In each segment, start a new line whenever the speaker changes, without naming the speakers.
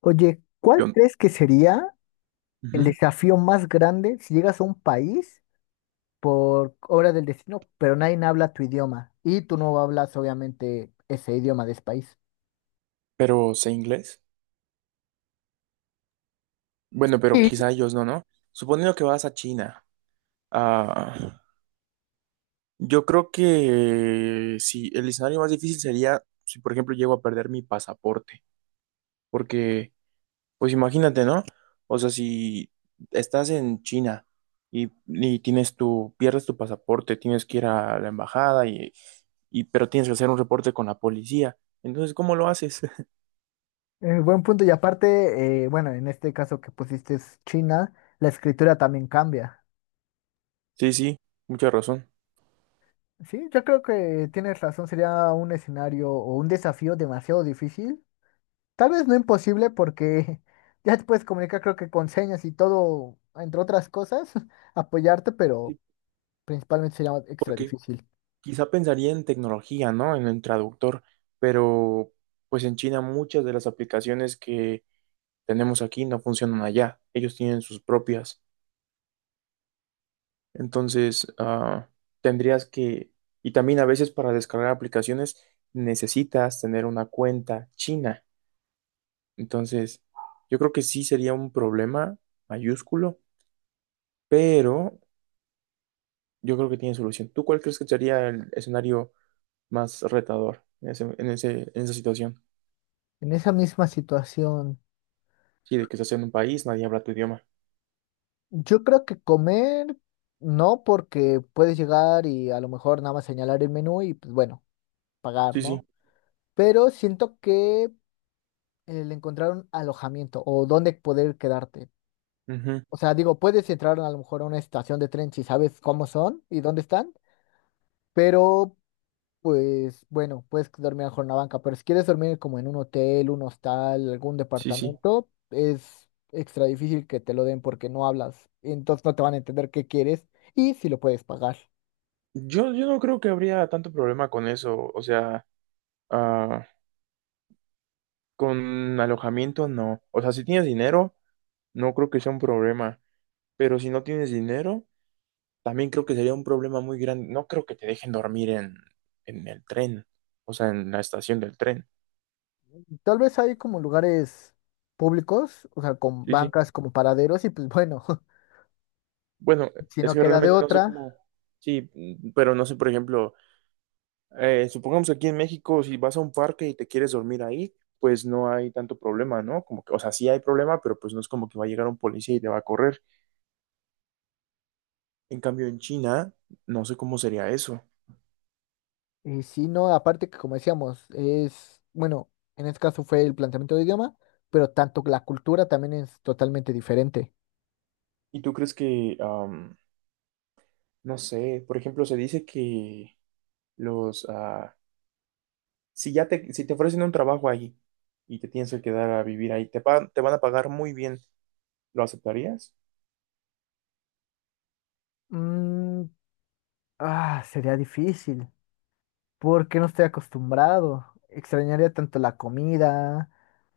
Oye, ¿cuál
Yo-
crees que sería el
ujú,
desafío más grande si llegas a un país por obra del destino, pero nadie habla tu idioma y tú no hablas obviamente ese idioma de ese país?
Pero sé inglés. Bueno, pero
Sí.
quizá ellos no, ¿no? Suponiendo que vas a China, ah, yo creo que si el escenario más difícil sería si, por ejemplo, llego a perder mi pasaporte. Porque, pues imagínate, ¿no? O sea, si estás en China y tienes pierdes tu pasaporte, tienes que ir a la embajada y, pero tienes que hacer un reporte con la policía. Entonces, ¿cómo lo haces?
Buen punto, y aparte, bueno, en este caso que pusiste es China, la escritura también cambia.
Sí, sí, mucha razón.
Sí, yo creo que tienes razón, sería un escenario o un desafío demasiado difícil, tal vez no imposible porque ya te puedes comunicar creo que con señas y todo, entre otras cosas, apoyarte, pero
Sí.
principalmente sería
¿Por
extra
qué?
difícil.
Quizá pensaría en tecnología, ¿no? En el traductor, pero pues en China muchas de las aplicaciones que tenemos aquí no funcionan allá. Ellos tienen sus propias. Entonces, tendrías que, y también a veces para descargar aplicaciones necesitas tener una cuenta china. Entonces, yo creo que sí sería un problema mayúsculo, pero yo creo que tiene solución. ¿Tú cuál crees que sería el escenario más retador en en esa situación?
En esa misma situación,
Sí, de que estás en un país, nadie habla tu idioma.
yo creo que comer no, porque puedes llegar y a lo mejor nada más señalar el menú y pues bueno, pagar,
Sí, sí.
¿no? Pero siento que el encontrar un alojamiento o dónde poder quedarte.
Ujú.
O sea, digo, puedes entrar a lo mejor a una estación de tren si sabes cómo son y dónde están, pero pues bueno, puedes dormir mejor en la banca, pero si quieres dormir como en un hotel, un hostal, algún
Sí, sí.
departamento, es extra difícil que te lo den porque no hablas, entonces no te van a entender qué quieres y si lo puedes pagar.
Yo no creo que habría tanto problema con eso. O sea, ah, con alojamiento no. O sea, si tienes dinero, no creo que sea un problema. Pero si no tienes dinero, también creo que sería un problema muy grande. No creo que te dejen dormir en el tren. O sea, en la estación del tren.
Tal vez hay como lugares públicos, o sea, con
Sí, sí.
bancas como paraderos y pues bueno,
Bueno,
si
es
no
que
queda de
realmente no sé
otra,
cómo. Sí, mm, pero no sé, por ejemplo. Supongamos que aquí en México, si vas a un parque y te quieres dormir ahí, pues no hay tanto problema, ¿no? Como que, o sea, sí hay problema, pero pues no es como que va a llegar un policía y te va a correr. En cambio, en China, no sé cómo sería eso.
y si no, aparte que como decíamos, es, bueno, en este caso fue el planteamiento de idioma, pero tanto la cultura también es totalmente diferente.
¿Y tú crees que, no sé, por ejemplo, se dice que los, si ya te, si te ofrecen un trabajo ahí y te tienes que quedar a vivir ahí, te, te van a pagar muy bien, ¿lo aceptarías?
Mm, ah, sería difícil, porque no estoy acostumbrado. Extrañaría tanto la comida,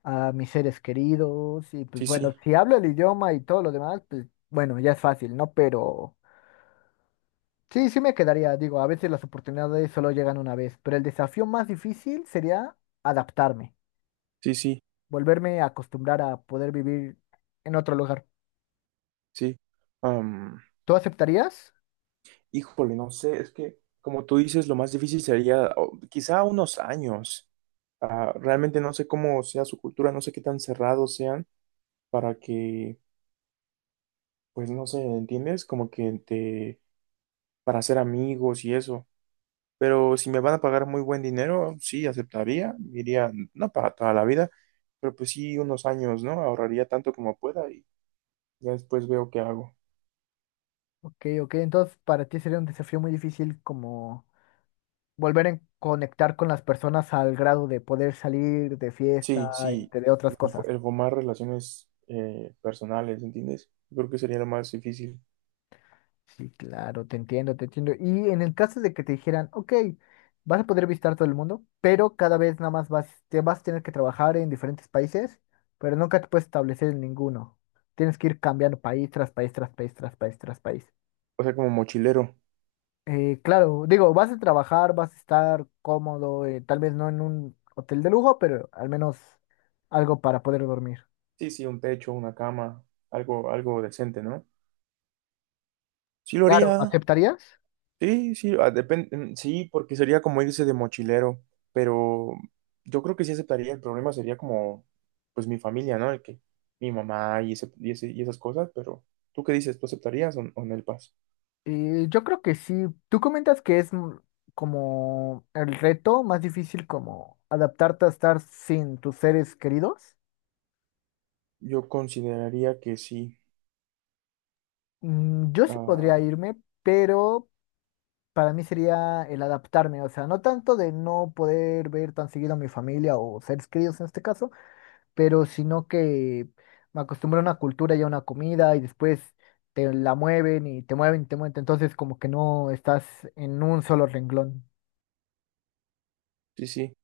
a mis seres queridos, y pues
Sí, sí,
bueno, si hablo el idioma y todo lo demás, pues bueno, ya es fácil, ¿no? Pero sí, sí me quedaría, digo, a veces las oportunidades solo llegan una vez, pero el desafío más difícil sería adaptarme,
sí, sí,
volverme a acostumbrar a poder vivir en otro lugar.
sí.
¿Tú aceptarías?
Híjole, no sé, es que como tú dices, lo más difícil sería o, quizá unos años. Ah, realmente no sé cómo sea su cultura, no sé qué tan cerrados sean para que, pues no sé, ¿entiendes? Como que te, para ser amigos y eso. Pero si me van a pagar muy buen dinero, sí, aceptaría, diría, no para toda la vida, pero pues sí, unos años, ¿no? Ahorraría tanto como pueda y ya después veo qué hago.
Ok, ok, entonces para ti sería un desafío muy difícil como volver a conectar con las personas al grado de poder salir de fiesta,
Sí, sí,
entre otras cosas.
el formar relaciones personales, ¿entiendes? Creo que sería lo más difícil.
Sí, claro, te entiendo, te entiendo. Y en el caso de que te dijeran, ok, vas a poder visitar todo el mundo, pero cada vez nada más vas, te vas a tener que trabajar en diferentes países, pero nunca te puedes establecer en ninguno. Tienes que ir cambiando país tras país, tras país, tras país, tras país.
O sea, como mochilero.
Claro, digo, vas a trabajar, vas a estar cómodo, tal vez no en un hotel de lujo, pero al menos algo para poder dormir.
Sí, sí, un techo, una cama, algo, algo decente, ¿no? Sí lo
Claro,
haría,
¿aceptarías?
sí, sí, sí, porque sería como irse de mochilero, pero yo creo que sí aceptaría, el problema sería como, pues mi familia, ¿no? El que mi mamá y, ese, y esas cosas, pero ¿tú qué dices? ¿Tú aceptarías o no el PAS?
Yo creo que sí. Tú comentas que es mm, como el reto más difícil como adaptarte a estar sin tus seres queridos.
Yo consideraría que sí,
Mm, yo sí podría
ah,
irme, pero para mí sería el adaptarme, o sea, no tanto de no poder ver tan seguido a mi familia o seres queridos en este caso, pero sino que me acostumbré a una cultura y a una comida y después te la mueven y te mueven y te mueven, entonces como que no estás en un solo renglón.
sí, sí.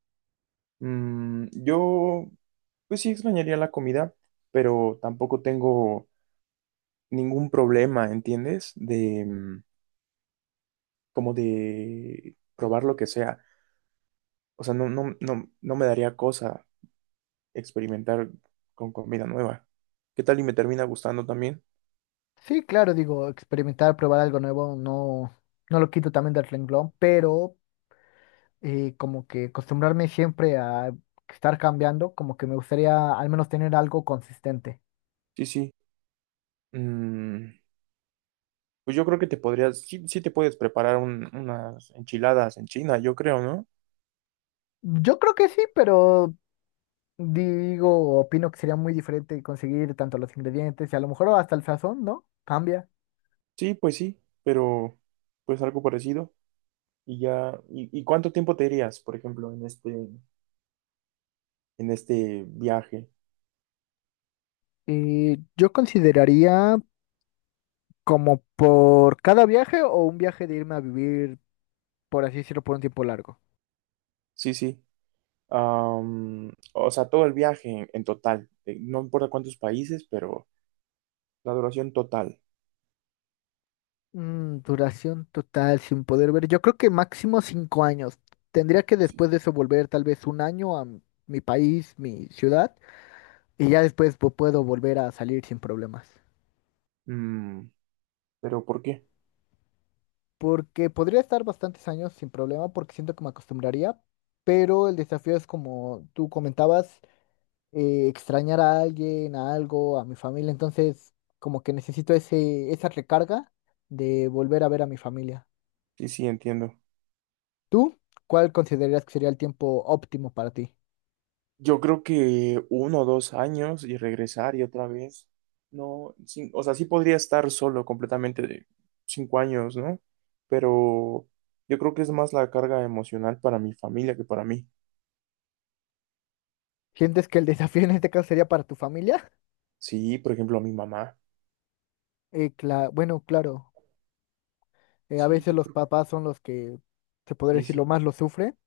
Mm, yo, pues sí extrañaría la comida, pero tampoco tengo ningún problema, ¿entiendes? De mm, como de probar lo que sea. O sea, no me daría cosa experimentar con comida nueva. ¿Qué tal y me termina gustando también?
Sí, claro, digo, experimentar, probar algo nuevo, no, no lo quito también del renglón, pero como que acostumbrarme siempre a estar cambiando, como que me gustaría al menos tener algo consistente.
Sí, sí. Mm, pues yo creo que te podrías, sí, sí te puedes preparar unas enchiladas en China, yo creo, ¿no?
Yo creo que sí, pero digo, opino que sería muy diferente conseguir tanto los ingredientes y a lo mejor hasta el sazón, ¿no? Cambia.
Sí, pues sí, pero pues algo parecido. Y ya, ¿y cuánto tiempo te irías, por ejemplo, en este viaje?
Yo consideraría como por cada viaje o un viaje de irme a vivir, por así decirlo, por un tiempo largo.
Sí, sí. Am, o sea, todo el viaje en total. No importa cuántos países, pero la duración total.
Mm, duración total sin poder ver. Yo creo que máximo 5 años. Tendría que
Sí.
después de eso volver tal vez un año a mi país, mi ciudad, y ya después puedo volver a salir sin problemas.
Mm, pero ¿por qué?
Porque podría estar bastantes años sin problema porque siento que me acostumbraría, pero el desafío es como tú comentabas, extrañar a alguien, a algo, a mi familia. Entonces, como que necesito esa recarga de volver a ver a mi familia.
Sí, sí, entiendo.
¿Tú? ¿Cuál considerarías que sería el tiempo óptimo para ti?
Yo creo que uno o dos años y regresar y otra vez. No, sí, o sea, sí podría estar solo completamente de cinco años, ¿no? Pero yo creo que es más la carga emocional para mi familia que para mí.
¿Sientes que el desafío en este caso sería para tu familia?
Sí, por ejemplo, a mi mamá.
Bueno, claro, a
Sí,
veces
yo
los
creo que
papás son los que, se podría
sí,
decir, lo
sí.
más lo sufren.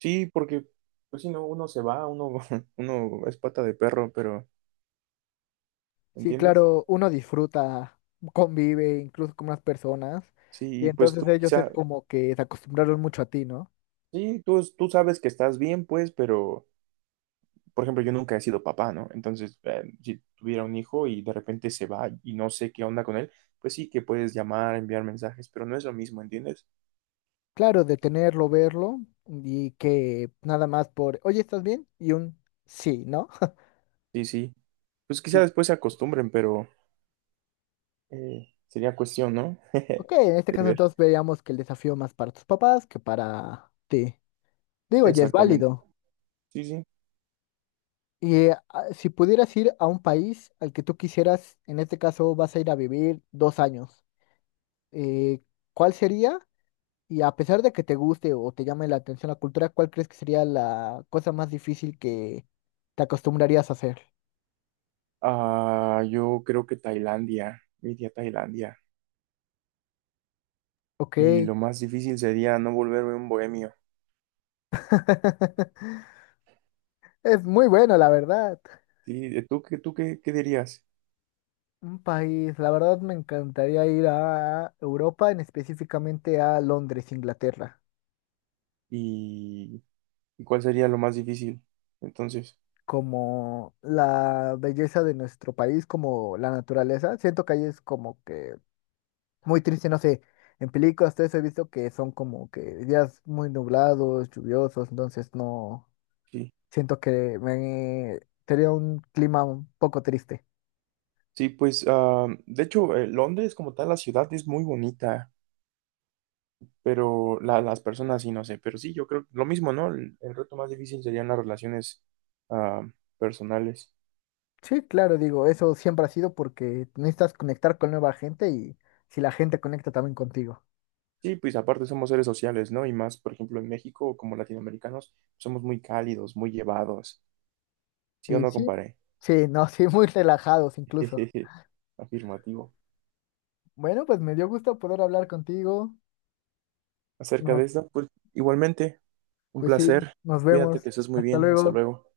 Sí, porque, pues si no, uno se va, uno, uno es pata de perro, pero,
Sí,
¿entiendes?
claro, uno disfruta, convive incluso con unas personas,
Sí,
y
y pues
entonces
tú
ellos
quizá,
es como que se acostumbraron mucho a ti, ¿no?
sí, tú sabes que estás bien, pues, pero, por ejemplo, yo nunca he sido papá, ¿no? Entonces, si tuviera un hijo y de repente se va y no sé qué onda con él, pues sí que puedes llamar, enviar mensajes, pero no es lo mismo, ¿entiendes?
Claro, de tenerlo, verlo, y que nada más por, oye, ¿estás bien? Y un sí, ¿no?
Sí, sí. Pues quizá
Sí.
después se acostumbren, pero sería cuestión, ¿no?
Ok, en este
De
caso
ver.
entonces veríamos que el desafío más para tus papás que para ti. Digo, ya es
Exactamente.
válido.
Sí, sí.
Y si pudieras ir a un país al que tú quisieras, en este caso vas a ir a vivir 2 años, eh, ¿cuál sería? Y a pesar de que te guste o te llame la atención la cultura, ¿cuál crees que sería la cosa más difícil que te acostumbrarías a hacer?
Ah, yo creo que Tailandia, iría a Tailandia.
Ok,
Y lo más difícil sería no volverme un bohemio.
es muy bueno, la verdad.
Sí, ¿y qué dirías?
Un país, la verdad me encantaría ir a Europa, en específicamente a Londres, Inglaterra.
¿Y, y cuál sería lo más difícil? Entonces,
Como la belleza de nuestro país, como la naturaleza. Siento que ahí es como que muy triste, no sé, en películas todo eso he visto que son como que días muy nublados, lluviosos, entonces no,
sí.
siento que me sería un clima un poco triste.
Sí, pues, de hecho, Londres como tal, la ciudad es muy bonita, pero las personas sí, no sé. Pero sí, yo creo lo mismo, ¿no? El reto más difícil serían las relaciones ah, personales.
Sí, claro, digo, eso siempre ha sido porque necesitas conectar con nueva gente y si la gente conecta también contigo.
Sí, pues aparte somos seres sociales, ¿no? Y más, por ejemplo, en México, como latinoamericanos, somos muy cálidos, muy llevados. ¿Sí o
Y
no,
sí,
comparé?
sí, no, sí, muy relajados incluso.
Afirmativo.
Bueno, pues me dio gusto poder hablar contigo.
Acerca
Nos
de esto, pues igualmente, un
pues sí,
placer.
nos
Cuídate, que
vemos.
estés muy
Hasta
bien. Hasta
luego.
luego.